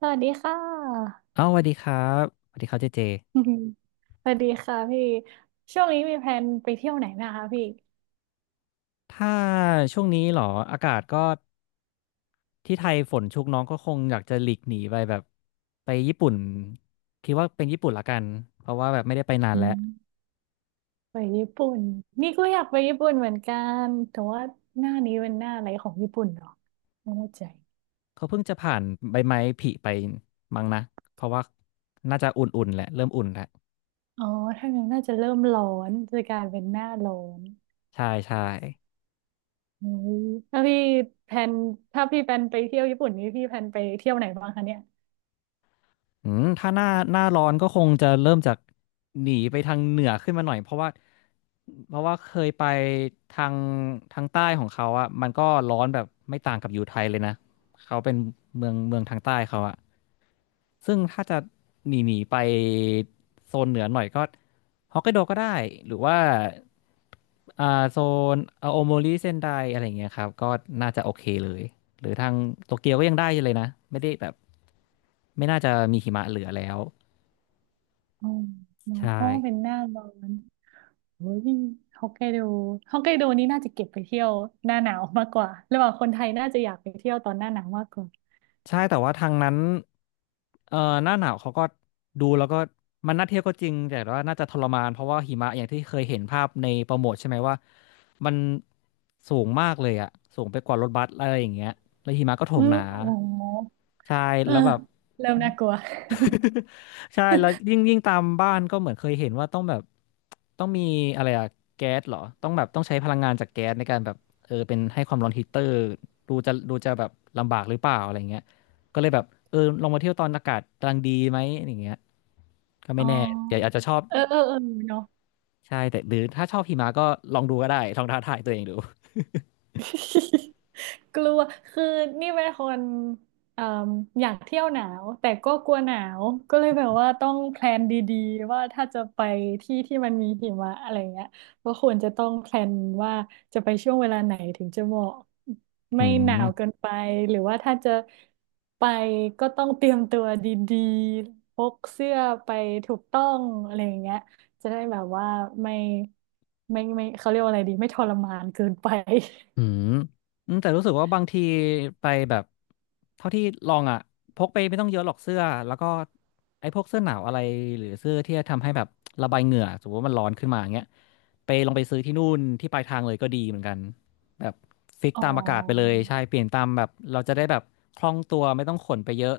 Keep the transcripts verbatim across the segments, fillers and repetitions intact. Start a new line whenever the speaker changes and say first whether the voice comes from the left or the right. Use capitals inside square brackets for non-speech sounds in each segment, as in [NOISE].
right: สวัสดีค่ะ
left: เอ้าสวัสดีครับสวัสดีครับเจเจ
right: [LAUGHS] สวัสดีค่ะพี่ช่วงนี้มีแพลนไปเที่ยวไหนนะคะพี่
left: ถ้าช่วงนี้เหรอ อากาศก็ที่ไทยฝนชุกน้องก็คงอยากจะหลีกหนีไปแบบไปญี่ปุ่น คิดว่าเป็นญี่ปุ่นละกัน เพราะว่าแบบไม่ได้ไปนาน
right: อื
left: แล้ว
right: มไปญี่ปุ่นนี่ก็อยากไปญี่ปุ่นเหมือนกันแต่ว่าหน้านี้เป็นหน้าอะไรของญี่ปุ่นเหรอไม่แน่ใจ
left: เขาเพิ่งจะผ่านใบไม้ผลิไปมั้งนะ เพราะว่าน่าจะอุ่นๆแหละ เริ่มอุ่นแล้ว
right: อ๋อถ้างั้นน่าจะเริ่มร้อนจะกลายเป็นหน้าร้อน
left: ใช่ใช่
right: อืมถ้าพี่แพลนถ้าพี่แพลนไปเที่ยวญี่ปุ่นนี่พี่แพลนไปเที่ยวไหนบ้างคะเนี่ย
left: อืมถ้าหน้าหน้าร้อนก็คงจะเริ่มจากหนีไปทางเหนือขึ้นมาหน่อยเพราะว่าเพราะว่าเคยไปทางทางใต้ของเขาอ่ะมันก็ร้อนแบบไม่ต่างกับอยู่ไทยเลยนะเขาเป็นเมืองเมืองทางใต้เขาอ่ะ ซึ่งถ้าจะหนีหนีไปโซนเหนือหน่อยก็ฮอกไกโดก็ได้หรือว่าอ่าโซนอาโอโมริเซนไดอะไรอย่างเงี้ยครับก็น่าจะโอเคเลยหรือทางโตเกียวก็ยังได้อยู่เลยนะไม่ได้แบบไม่น่าจะมีหิมะเหลือแล้ว
right: อ๋อเนาะ
left: ใช่
right: อ๋อเป็นหน้าร้อน โอ้ยฮอกไกโดฮอกไกโดนี่น่าจะเก็บไปเที่ยวหน้าหนาวมากกว่าระหว่างคนไทยน่าจะอยากไปเที่ยวตอนหน้าหนาวมากกว่า
left: ใช่แต่ว่าทางนั้นเอ่อหน้าหนาวเขาก็ดูแล้วก็มันน่าเที่ยวก็จริงแต่ว่าน่าจะทรมานเพราะว่าหิมะอย่างที่เคยเห็นภาพในโปรโมทใช่ไหมว่ามันสูงมากเลยอะสูงไปกว่ารถบัสอะไรอย่างเงี้ยแล้วหิมะก็โถ
right: อื
left: มห
right: ม
left: นา
right: โอ้โห
left: ใช่
right: เออ
left: แล้วแบบ
right: เริ่มน่ากลัว
left: [LAUGHS] ใช่แล้วยิ่งยิ่งตามบ้านก็เหมือนเคยเห็นว่าต้องแบบต้องมีอะไรอะแก๊สเหรอต้องแบบต้องใช้พลังงานจากแก๊สในการแบบเออเป็นให้ความร้อนฮีตเตอร์ดูจะดูจะแบบลำบากหรือเปล่าอะไรเงี้ยก็เลยแบบเออลองมาเที่ยวตอนอากาศกำลังดีไหมอย่างเงี้ยก็
right: อ๋
left: ไม่แน่เดี๋ยว
right: อ
left: อาจจะชอบ
right: เออเออเออเนาะ
left: ใช่แต่หรือถ้าชอบหิมะก็ลองดูก็ได้ลองท้าทายตัวเองดู
right: [LAUGHS] กลัวคือนี่เป็นคนเอ่มอยากเที่ยวหนาวแต่ก็กลัวหนาว ก็เลยแบบว่าต้องแพลนดีๆว่าถ้าจะไปที่ที่มันมีหิมะอะไรเงี้ยก็ควรจะต้องแพลนว่าจะไปช่วงเวลาไหนถึงจะเหมาะ
left: อื
right: ไม่หนาวเกิ
left: ม
right: นไปหรือว่าถ้าจะไปก็ต้องเตรียมตัวดีๆพกเสื้อไปถูกต้องอะไรอย่างเงี้ยจะได้แบบว่าไม่ไม่ไม่เขาเรียกว่าอะไรดีไม่ทรมานเกินไป
left: อืมอืมแต่รู้สึกว่าบางทีไปแบบเท่าที่ลองอ่ะพกไปไม่ต้องเยอะหรอกเสื้อแล้วก็ไอ้พวกเสื้อหนาวอะไรหรือเสื้อที่ทำให้แบบระบายเหงื่อสมมติว่ามันร้อนขึ้นมาอย่างเงี้ยไปลองไปซื้อที่นู่นที่ปลายทางเลยก็ดีเหมือนกันแบบฟิก
right: อ๋อ
left: ตามอากาศไปเลยใช่เปลี่ยนตามแบบเราจะได้แบบคล่องตัวไม่ต้องขนไปเยอะ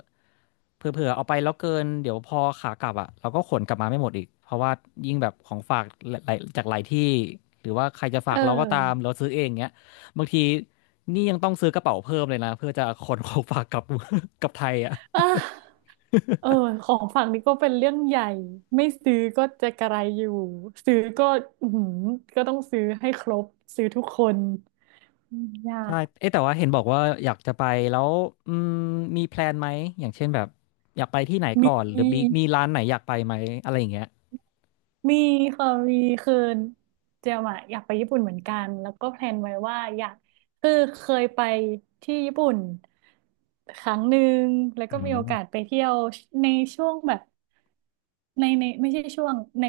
left: เผื่อๆเอาไปแล้วเกินเดี๋ยวพอขากลับอ่ะเราก็ขนกลับมาไม่หมดอีกเพราะว่ายิ่งแบบของฝากหลายๆจากหลายที่หรือว่าใครจะฝา
right: เอ
left: กเราก็ตาม
right: อ
left: เราซื้อเองเงี้ย บางทีนี่ยังต้องซื้อกระเป๋าเพิ่มเลยนะเพื่อจะขนของฝากกลับ [LAUGHS] กลับไทยอ่ะ
right: อ่ะเออ ของฝั่งนี้ก็เป็นเรื่องใหญ่ ไม่ซื้อก็จะกระไรอยู่ซื้อก็อือหือก็ต้องซื้อให้ครบ ซื้อทุกคนอืมยาก
left: ใช่เอ๊ะแต่ว่าเห็นบอกว่าอยากจะไปแล้วอืมมีแพลนไหมอย่างเช่นแบบอยากไปที่ไหน
right: ม
left: ก่อนหรือมี
right: ี
left: มีร้านไหนอยากไปไหมอะไรอย่างเงี้ย
right: มีค่ะมีคือเจมอะอยากไปญี่ปุ่นเหมือนกันแล้วก็แพลนไว้ว่าอยากคือเคยไปที่ญี่ปุ่นครั้งหนึ่ง แล้ว
left: อื
right: ก็มีโอกา
left: ม
right: สไปเที่ยวในช่วงแบบในในไม่ใช่ช่วงใน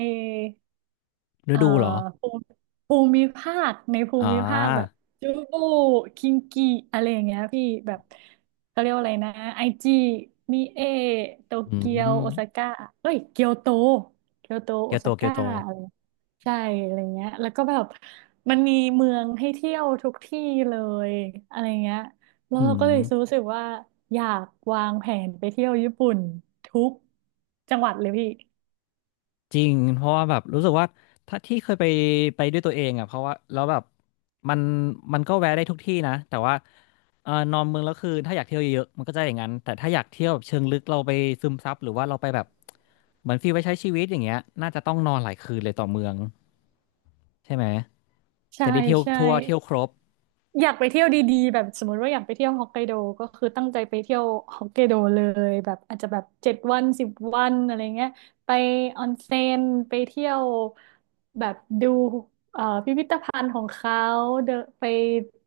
left: ฤ
right: เอ่อ
left: ดูเหรอ
right: ภูมิภูมิภาคในภู
left: อ่
right: มิภาคแบบ
left: า
right: จูบูคิงกีอะไรอย่างเงี้ยพี่แบบเขาเรียกว่าอะไรนะไอจีมิเอโต
left: อื
right: เกียว
left: ม
right: โอซาก้าเอ้ยเกียวโตเกียวโต
left: เกี
right: โอ
left: ยวโต
right: ซา
left: เกียว
right: ก้า
left: โต
right: อะไรใช่อะไรเงี้ยแล้วก็แบบมันมีเมืองให้เที่ยวทุกที่เลยอะไรเงี้ยแล้ว
left: อื
right: เราก็เลยรู้
left: ม
right: สึกว่าอยากวางแผนไปเที่ยวญี่ปุ่นทุกจังหวัดเลยพี่
left: จริงเพราะว่าแบบรู้สึกว่าถ้าที่เคยไปไปด้วยตัวเองอ่ะเพราะว่าแล้วแบบมันมันก็แวะได้ทุกที่นะแต่ว่าเออนอนเมืองแล้วคือถ้าอยากเที่ยวเยอะๆมันก็จะอย่างนั้นแต่ถ้าอยากเที่ยวแบบเชิงลึกเราไปซึมซับหรือว่าเราไปแบบเหมือนฟีลไปใช้ชีวิตอย่างเงี้ยน่าจะต้องนอนหลายคืนเลยต่อเมืองใช่ไหม
right: ใช่
left: จะได้เที่ยว
right: ใช่
left: ทั่วเที่ยวครบ
right: อยากไปเที่ยวดีๆแบบสมมติว่าอยากไปเที่ยวฮอกไกโดก็คือตั้งใจไปเที่ยวฮอกไกโดเลยแบบอาจจะแบบเจ็ดวันสิบวันอะไรเงี้ยไปออนเซ็นไปเที่ยวแบบดูเอ่อพิพิธภัณฑ์ของเขาเดนไป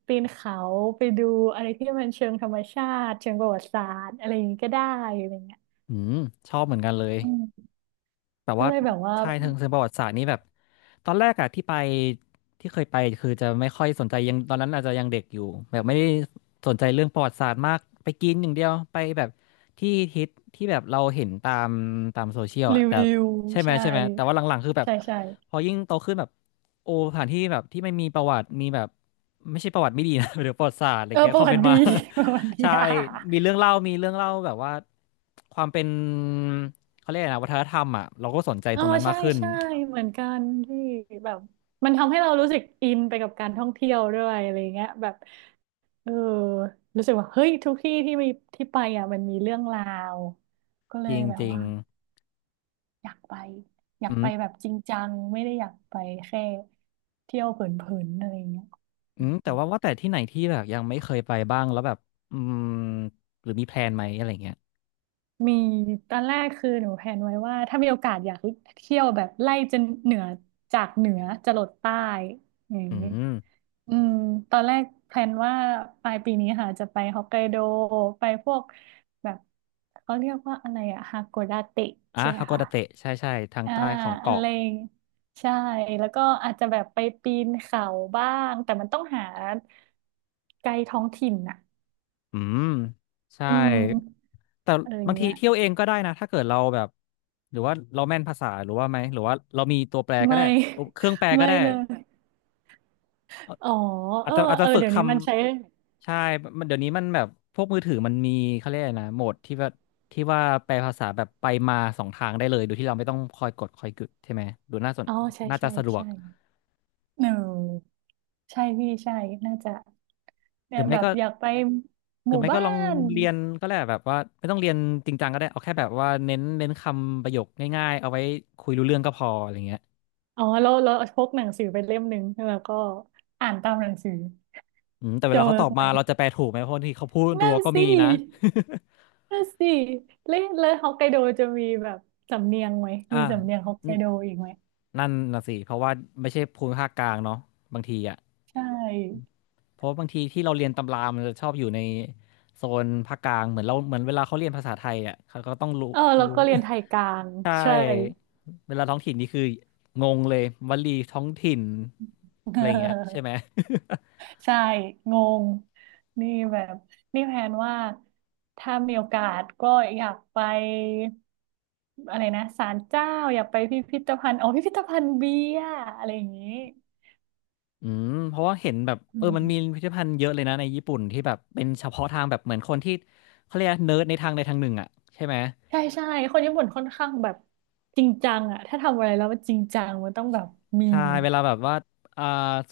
right: ปีนเขาไปดูอะไรที่มันเชิงธรรมชาติเชิงประวัติศาสตร์อะไรอย่างงี้ก็ได้อะไรเงี้ย
left: อืมชอบเหมือนกันเลย
right: อืม
left: แต่
right: ก็
left: ว่า
right: เลยแบบว่า
left: ใช่ทางเชิงประวัติศาสตร์นี่แบบตอนแรกอะที่ไปที่เคยไปคือจะไม่ค่อยสนใจยังตอนนั้นอาจจะยังเด็กอยู่แบบไม่ได้สนใจเรื่องประวัติศาสตร์มากไปกินอย่างเดียวไปแบบที่ฮิตที่แบบเราเห็นตามตามโซเชียล
right: รี
left: อะแต่
right: วิว
left: ใช่ไหม
right: ใช่
left: ใช่ไหมแต่ว่าหลังๆคือแบบ
right: ใช่ใช่
left: พอยิ่งโตขึ้นแบบโอ้สถานที่แบบที่ไม่มีประวัติมีแบบไม่ใช่ประวัติไม่ดีนะ [LAUGHS] หรือประวัติศาสตร์อะไร
right: เออ
left: เงี้ย
right: ป
left: ค
right: ระ
left: วาม
right: วั
left: เป็
right: ติ
left: น
right: ดี
left: มา
right: [LAUGHS] ประวัติ
left: [LAUGHS]
right: ดี
left: ใช่
right: [LAUGHS] อ่ะ
left: มีเรื่องเล่ามีเรื่องเล่าแบบว่า ความเป็นเขาเรียกอะไรนะวัฒนธรรมอ่ะเราก็สนใจ
right: อ๋อ
left: ตรงนั้นมา
right: ใช่
left: กขึ้น
right: ใช่เหมือนกันที่แบบมันทำให้เรารู้สึกอินไปกับการท่องเที่ยวด้วยอะไรเงี้ยแบบเออรู้สึกว่าเฮ้ยทุกที่ที่มีที่ไปอ่ะมันมีเรื่องราวก็เลยแบ
left: จ
right: บ
left: ริง
right: ว่าอยากไปอ
left: ๆ
right: ยา
left: อื
right: กไป
left: ม
right: แบบจริงจังไม่ได้อยากไปแค่เที่ยวเผินๆอะไรเงี้ย
left: อืมแต่ว่าว่าแต่ที่ไหนที่แบบยังไม่เคยไปบ้างแล้วแบบอืมหรือมีแพลนไหมอะไรเงี้ย
right: มีตอนแรกคือหนูแพลนไว้ว่าถ้ามีโอกาสอยากเที่ยวแบบไล่จนเหนือจากเหนือจรดใต้อย่าง
left: อื
right: นี้
left: ม
right: อืมตอนแรกแพลนว่าปลายปีนี้ค่ะจะไปฮอกไกโดไปพวกแบบเขาเรียกว่าอะไรอะฮาโกดาเตะ
left: อ่ะ
right: ใช่ไหม
left: ฮากอ
right: คะ
left: ดาเตะใช่ใช่ทาง
right: อ่า
left: ใต้ของ
right: อะ
left: เกาะ
right: ไรใช่แล้วก็อาจจะแบบไปปีนเขาบ้างแต่มันต้องหาไกด์ท้องถิ่นอะ
left: อืมใช่
right: อืม
left: แต่
right: อะไรอย่า
left: บา
right: ง
left: งที
right: เงี้ย
left: เที่ยวเองก็ได้นะถ้าเกิดเราแบบหรือว่าเราแม่นภาษาหรือว่าไหมหรือว่าเรามีตัวแปลก็
right: ไม่
left: ได้เครื่องแปล
right: [LAUGHS]
left: ก็
right: ไม่
left: ได้
right: เลย อ๋อ
left: อา
right: เอ
left: จ
right: อ
left: จะอาจ
right: เอ
left: จะ
right: อ
left: ฝึก
right: เดี๋ย
left: ค
right: วนี้มันใช้
left: ำใช่มันเดี๋ยวนี้มันแบบพวกมือถือมันมีเขาเรียกอะไรนะโหมดที่ว่าที่ว่าแปลภาษาแบบไปมาสองทางได้เลยโดยที่เราไม่ต้องคอยกดคอยกึดใช่ไหมดูน่าสน
right: อ๋อใช่
left: น่าจะ
right: ใช่
left: สะดวก
right: ใช่เออใช่พี่ใช่น่าจะ
left: ห
right: เนี่
left: รื
right: ย
left: อไม่
right: แบบ
left: ก็
right: อยากไป
left: ห
right: ห
left: รือ
right: มู่
left: ไม่ก็
right: บ้า
left: ลอง
right: น
left: เรียนก็ได้แบบว่าไม่ต้องเรียนจริงจังก็ได้เอาแค่แบบว่าเน้นเน้นคำประโยคง่ายๆเอาไว้คุยรู้เรื่องก็พออะไรเงี้ย
right: อ๋อเราเราพกหนังสือไปเล่มหนึ่งแล้วก็อ่านตามหนังสือ
left: อืมแต่เว
right: จะ
left: ลาเขา
right: เวิ
left: ต
right: ร์
left: อ
right: ก
left: บ
right: ไหม
left: มาเราจะแปลถูกไหมเพราะบางที่เขาพูดรั
right: นั่
left: ว
right: น
left: ก็มี
right: สิ
left: นะ
right: นั่นสิแล้วแลวฮอกไกโดจะมีแบบสำเนียงไหม
left: [LAUGHS] อ่า
right: มีสำเนียงฮอกไกโดอีกไหม
left: นั่นน่ะสิเพราะว่าไม่ใช่ภูมิภาคกลางเนาะบางทีอ่ะ
right: ใช่
left: เพราะบางทีที่เราเรียนตำรามันจะชอบอยู่ในโซนภาคกลางเหมือนเราเหมือนเวลาเขาเรียนภาษาไทยอ่ะเขาก็ต้องรู้
right: เออแล้ว
left: รู้
right: ก็เรียนไทยกลาง
left: [LAUGHS] ใช่
right: ใช่
left: เวลาท้องถิ่นนี่คืองงเลยวลีท้องถิ่นอะไรอย่างเงี้ยใช่ไหม
right: [LAUGHS]
left: [LAUGHS]
right: ใช่งงนี่แบบนี่แพลนว่าถ้ามีโอกาสก็อยากไปอะไรนะศาลเจ้าอยากไปพิพิธภัณฑ์อ๋อพิพิธภัณฑ์เบียร์อะไรอย่างนี้
left: อืมเพราะว่าเห็นแบบ
right: อื
left: เออ
right: ม
left: มันมีพิพิธภัณฑ์เยอะเลยนะในญี่ปุ่นที่แบบเป็นเฉพาะทางแบบเหมือนคนที่เขาเรียกเนิร์ดในทางใดทางหนึ่งอ่ะใช่ไหม
right: ใช่ใช่คนญี่ปุ่นค่อนข้างแบบจริงจังอะถ้าทำอะไรแล้วมันจริงจังมันต้องแบบมี
left: ใช่เวลาแบบว่าอ่า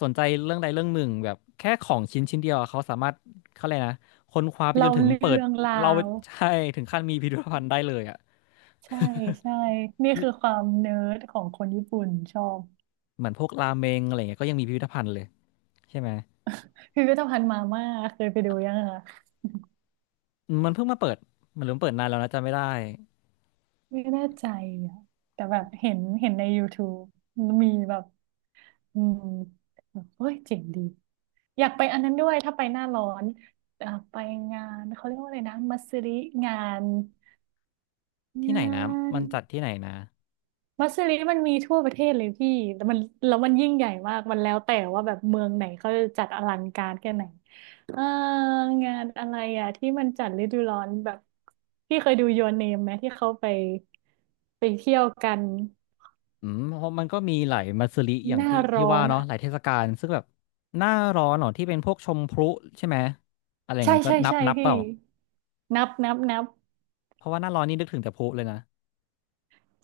left: สนใจเรื่องใดเรื่องหนึ่งแบบแค่ของชิ้นชิ้นเดียวอะเขาสามารถเขาเลยกนะค้นคว้าไปจ
right: เล่า
left: นถึง
right: เรื่
left: เปิด
right: องรา
left: เรา
right: ว
left: ใช่ถึงขั้นมีพิพิธภัณฑ์ได้เลยอ่ะ
right: ใช่ใช่นี่คือความเนิร์ดของคนญี่ปุ่นชอบ
left: เหมือนพวกราเมงอะไรเงี้ยก็ยังมีพิพิธภัณฑ์เลยใช่ไหม
right: พิพิธภัณฑ์มาม่าเคยไปดูยังคะ
left: อืมมันเพิ่งมาเปิดมันเริ่มเปิดนานแล้วนะจำไม่ได้
right: ไม่แน่ใจอ่ะแต่แบบเห็นเห็นใน YouTube มีแบบอืมแบบเฮ้ยเจ๋งดีอยากไปอันนั้นด้วยถ้าไปหน้าร้อนเอ่อไปงานเขาเรียกว่าอะไรนะมัสริงาน
left: ที่ไหน
right: งา
left: นะ
right: น
left: มันจัดที่ไหนนะ
right: มัสริมันมีทั่วประเทศเลยพี่แล้วมันแล้วมันยิ่งใหญ่มากมันแล้วแต่ว่าแบบเมืองไหนเขาจะจัดอลังการแค่ไหนเอองานอะไรอ่ะที่มันจัดฤดูร้อนแบบพี่เคยดู Your Name ไหมที่เขาไปไปเที่ยวกัน
left: อืมเพราะมันก็มีหลายมัสริอย่า
right: ห
left: ง
right: น้า
left: ที่ที่
right: ร้อ
left: ว่า
right: น
left: เนาะ
right: อ่ะ
left: หลายเทศกาลซึ่งแบบหน้าร้อนเหรอที่เป็นพวกชมพลุใช่ไหมอะไรอย่าง
right: ใช่
left: เงี้ยก็
right: ใช่
left: นับ
right: ใช่
left: นับเป
right: พี่
left: ล่า
right: นับนับนับ
left: เพราะว่าหน้าร้อนนี่นึกถึงแต่พลุเลยนะ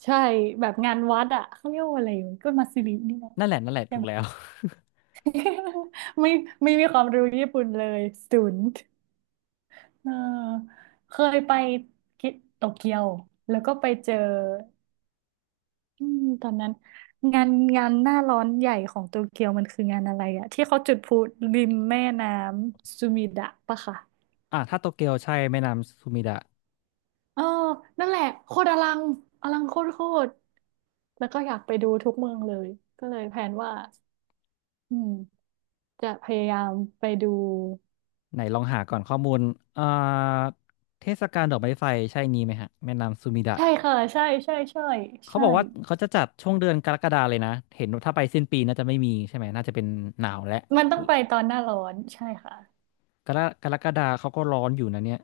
right: ใช่แบบงานวัดอ่ะเขาเรียกว่าอะไรยู่ก็มาซิรินี่นะ
left: นั่นแหละนั่นแหละ
right: ใช่
left: ถู
right: ไห
left: ก
right: ม
left: แล้ว [LAUGHS]
right: [LAUGHS] ไม่ไม่มีความรู้ญี่ปุ่นเลยศูนย์เออเคยไปกิโตเกียวแล้วก็ไปเจออืมตอนนั้นงานงานหน้าร้อนใหญ่ของโตเกียวมันคืองานอะไรอะที่เขาจุดพลุริมแม่น้ำซูมิดะปะคะ
left: อ่ะถ้าโตเกียวใช่แม่น้ำซูมิดะ
right: เออนั่นแหละโคตรอลังอลังโคตรโคตร แล้วก็อยากไปดูทุกเมืองเลยก็เลยแผนว่าอืมจะพยายามไปดู
left: ไหนลองหาก่อนข้อมูลอ่าเทศกาลดอกไม้ไฟใช่นี้ไหมฮะแม่น้ำซูมิดะ
right: ใช่ค่ะใช่ใช่ใช่
left: เขา
right: ใช่
left: บอกว่าเขาจะจัดช่วงเดือนกรกฎาเลยนะเห็นว่าถ้าไปสิ้นปีน่าจะไม่มีใช่ไหมน่าจะเป็นหนาวและ
right: มันต้องไปตอนหน้าร้อนใช่ค่ะ
left: กรกรกฎาเขาก็ร้อนอยู่นะเนี่ย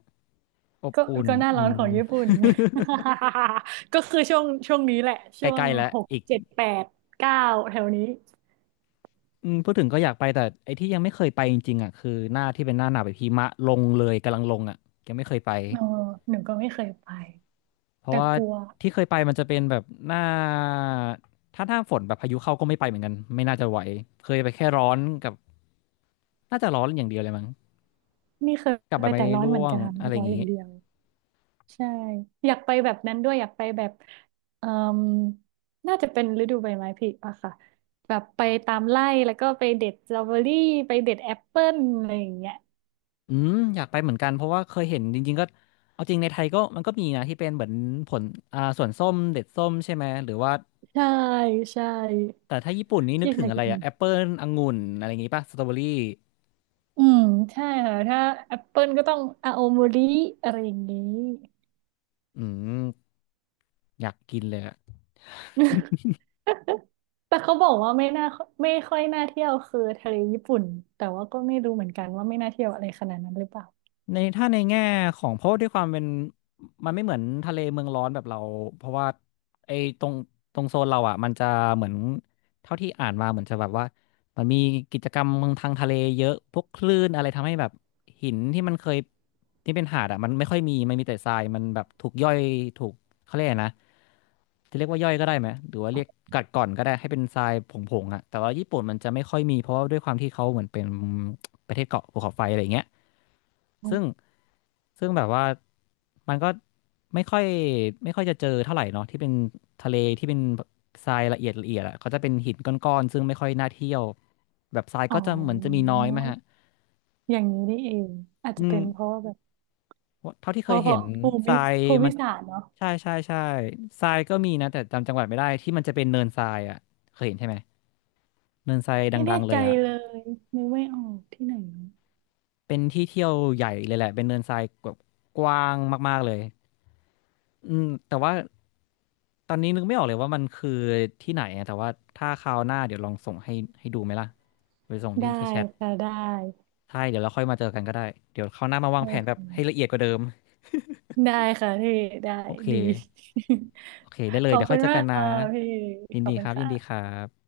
left: อบ
right: ก็
left: อุ่น
right: ก็หน้า
left: อื
right: ร้อน
left: ม
right: ของญี่ปุ่น [LAUGHS] ก็คือช่วงช่วงนี้แหละ
left: [LAUGHS]
right: ช่ว
left: ใก
right: ง
left: ล้ๆแล้ว
right: หก
left: อีก
right: เจ็ดแปดเก้าแถวนี้
left: อืมพูดถึงก็อยากไปแต่ไอ้ที่ยังไม่เคยไปจริงๆอ่ะคือหน้าที่เป็นหน้าหนาวแบบหิมะลงเลยกำลังลงอ่ะยังไม่เคยไป
right: เออหนูก็ไม่เคยไป
left: เพราะ
right: แต่
left: ว่า
right: กลัว
left: ที่เคยไปมันจะเป็นแบบหน้าถ้าหน้าฝนแบบพายุเข้าก็ไม่ไปเหมือนกันไม่น่าจะไหวเคยไปแค่ร้อนกับน่าจะร้อนอย่างเดียวเลยมั้ง
right: นี่เคย
left: กับใบ
right: ไป
left: ไม้
right: แต่ร้อนเห
left: ร่
right: มือ
left: ว
right: น
left: ง
right: กัน
left: อะไรอ
right: ร้อ
left: ย่า
right: น
left: ง
right: อย่า
left: งี้
right: งเดียว ใช่อยากไปแบบนั้นด้วยอยากไปแบบเอ่มน่าจะเป็นฤดูใบไม้ผลิอะค่ะแบบไปตามไร่แล้วก็ไปเด็ดสตรอเบอรี่ไปเด็ดแอปเปิ้ลอะไรอย่างเงี้ย
left: อืมอยากไปเหมือนกันเพราะว่าเคยเห็นจริงๆก็เอาจริงในไทยก็มันก็มีนะที่เป็นเหมือนผลอ่าสวนส้มเด็ดส้มใช่ไหมหรือว่า
right: ใช่ใช่
left: แต่ถ้าญี่ปุ่นนี่นึก
right: ที่
left: ถึ
right: ไท
left: ง
right: ย
left: อะไร
right: ก็มี
left: อะแอปเปิลองุ่นอะไรอย่างงี้ป่ะสตรอเบอรี่
right: อืมใช่ค่ะถ้าแอปเปิ้ลก็ต้องอาโอมริอะไรอย่างนี้
left: อืมอยากกินเลยอะ
right: [LAUGHS] แต่เขาบอกว่าไม่น่าไม่ค่อยน่าเที่ยวคือทะเลญี่ปุ่นแต่ว่าก็ไม่รู้เหมือนกันว่าไม่น่าเที่ยวอะไรขนาดนั้นหรือเปล่า
left: ในถ้าในแง่ของเพราะด้วยความเป็นมันไม่เหมือนทะเลเมืองร้อนแบบเราเพราะว่าไอ้ตรงตรงโซนเราอ่ะมันจะเหมือนเท่าที่อ่านมาเหมือนจะแบบว่ามันมีกิจกรรมทางทะเลเยอะพวกคลื่นอะไรทำให้แบบหินที่มันเคยที่เป็นหาดอ่ะมันไม่ค่อยมีมันมีแต่ทรายมันแบบถูกย่อยถูกเขาเรียกอะไรนะจะเรียกว่าย่อยก็ได้ไหมหรือว่าเรียกกัดก่อนก็ได้ให้เป็นทรายผงๆอ่ะแต่ว่าญี่ปุ่นมันจะไม่ค่อยมีเพราะว่าด้วยความที่เขาเหมือนเป็นประเทศเกาะภูเขาไฟอะไรอย่างเงี้ย ซึ่งซึ่งแบบว่ามันก็ไม่ค่อยไม่ค่อยจะเจอเท่าไหร่เนาะที่เป็นทะเลที่เป็นทรายละเอียดละเอียดอ่ะเขาจะเป็นหินก้อนๆซึ่งไม่ค่อยน่าเที่ยวแบบทราย
right: อ๋อ
left: ก็จะเหมือนจะมีน้อยไหมฮะ
right: อย่างนี้นี่เองอาจ
left: อื
right: จะ
left: ม
right: เป็นเพราะว่าแบบ
left: เท่าที่
right: เพ
left: เคย
right: ราะเพ
left: เห็
right: ราะ
left: น
right: ภู
left: ท
right: มิ
left: ราย
right: ภู
left: มั
right: มิ
left: น
right: ศาสตร์เนาะ
left: ใช่ใช่ใช่ทรายก็มีนะแต่จำจังหวัดไม่ได้ที่มันจะเป็นเนินทรายอ่ะเคยเห็นใช่ไหมเนินทราย
right: ไม่
left: ดั
right: แน่
left: งๆเล
right: ใจ
left: ยอ่ะ
right: เลยนึกไม่ออกที่ไหนเนอะ
left: เป็นที่เที่ยวใหญ่เลยแหละเป็นเนินทรายแบบกว้างมากๆเลย อืมแต่ว่าตอนนี้นึกไม่ออกเลยว่ามันคือที่ไหนอะแต่ว่าถ้าคราวหน้าเดี๋ยวลองส่งให้ให้ดูไหมล่ะไปส่งที่
right: ได้
left: ที่แชท
right: ค่ะได้
left: ใช่เดี๋ยวเราค่อยมาเจอกันก็ได้เดี๋ยวคราวหน้ามาวา
right: โอ
left: งแผนแบบให้ละ
right: เค
left: เอียดกว่าเดิม
right: ได้ค่ะพี่ได้
left: โอเค
right: ดี
left: โอเคได้เล
right: [LAUGHS] ข
left: ย
right: อบ
left: เดี๋ยว
right: คุ
left: ค่อย
right: ณ
left: เจอ
right: มา
left: กัน
right: ก
left: นะ
right: ค่ะพี่
left: ยิน
right: ขอบ
left: ดี
right: คุ
left: ค
right: ณ
left: รับยินดีค
right: ค่ะ
left: รับ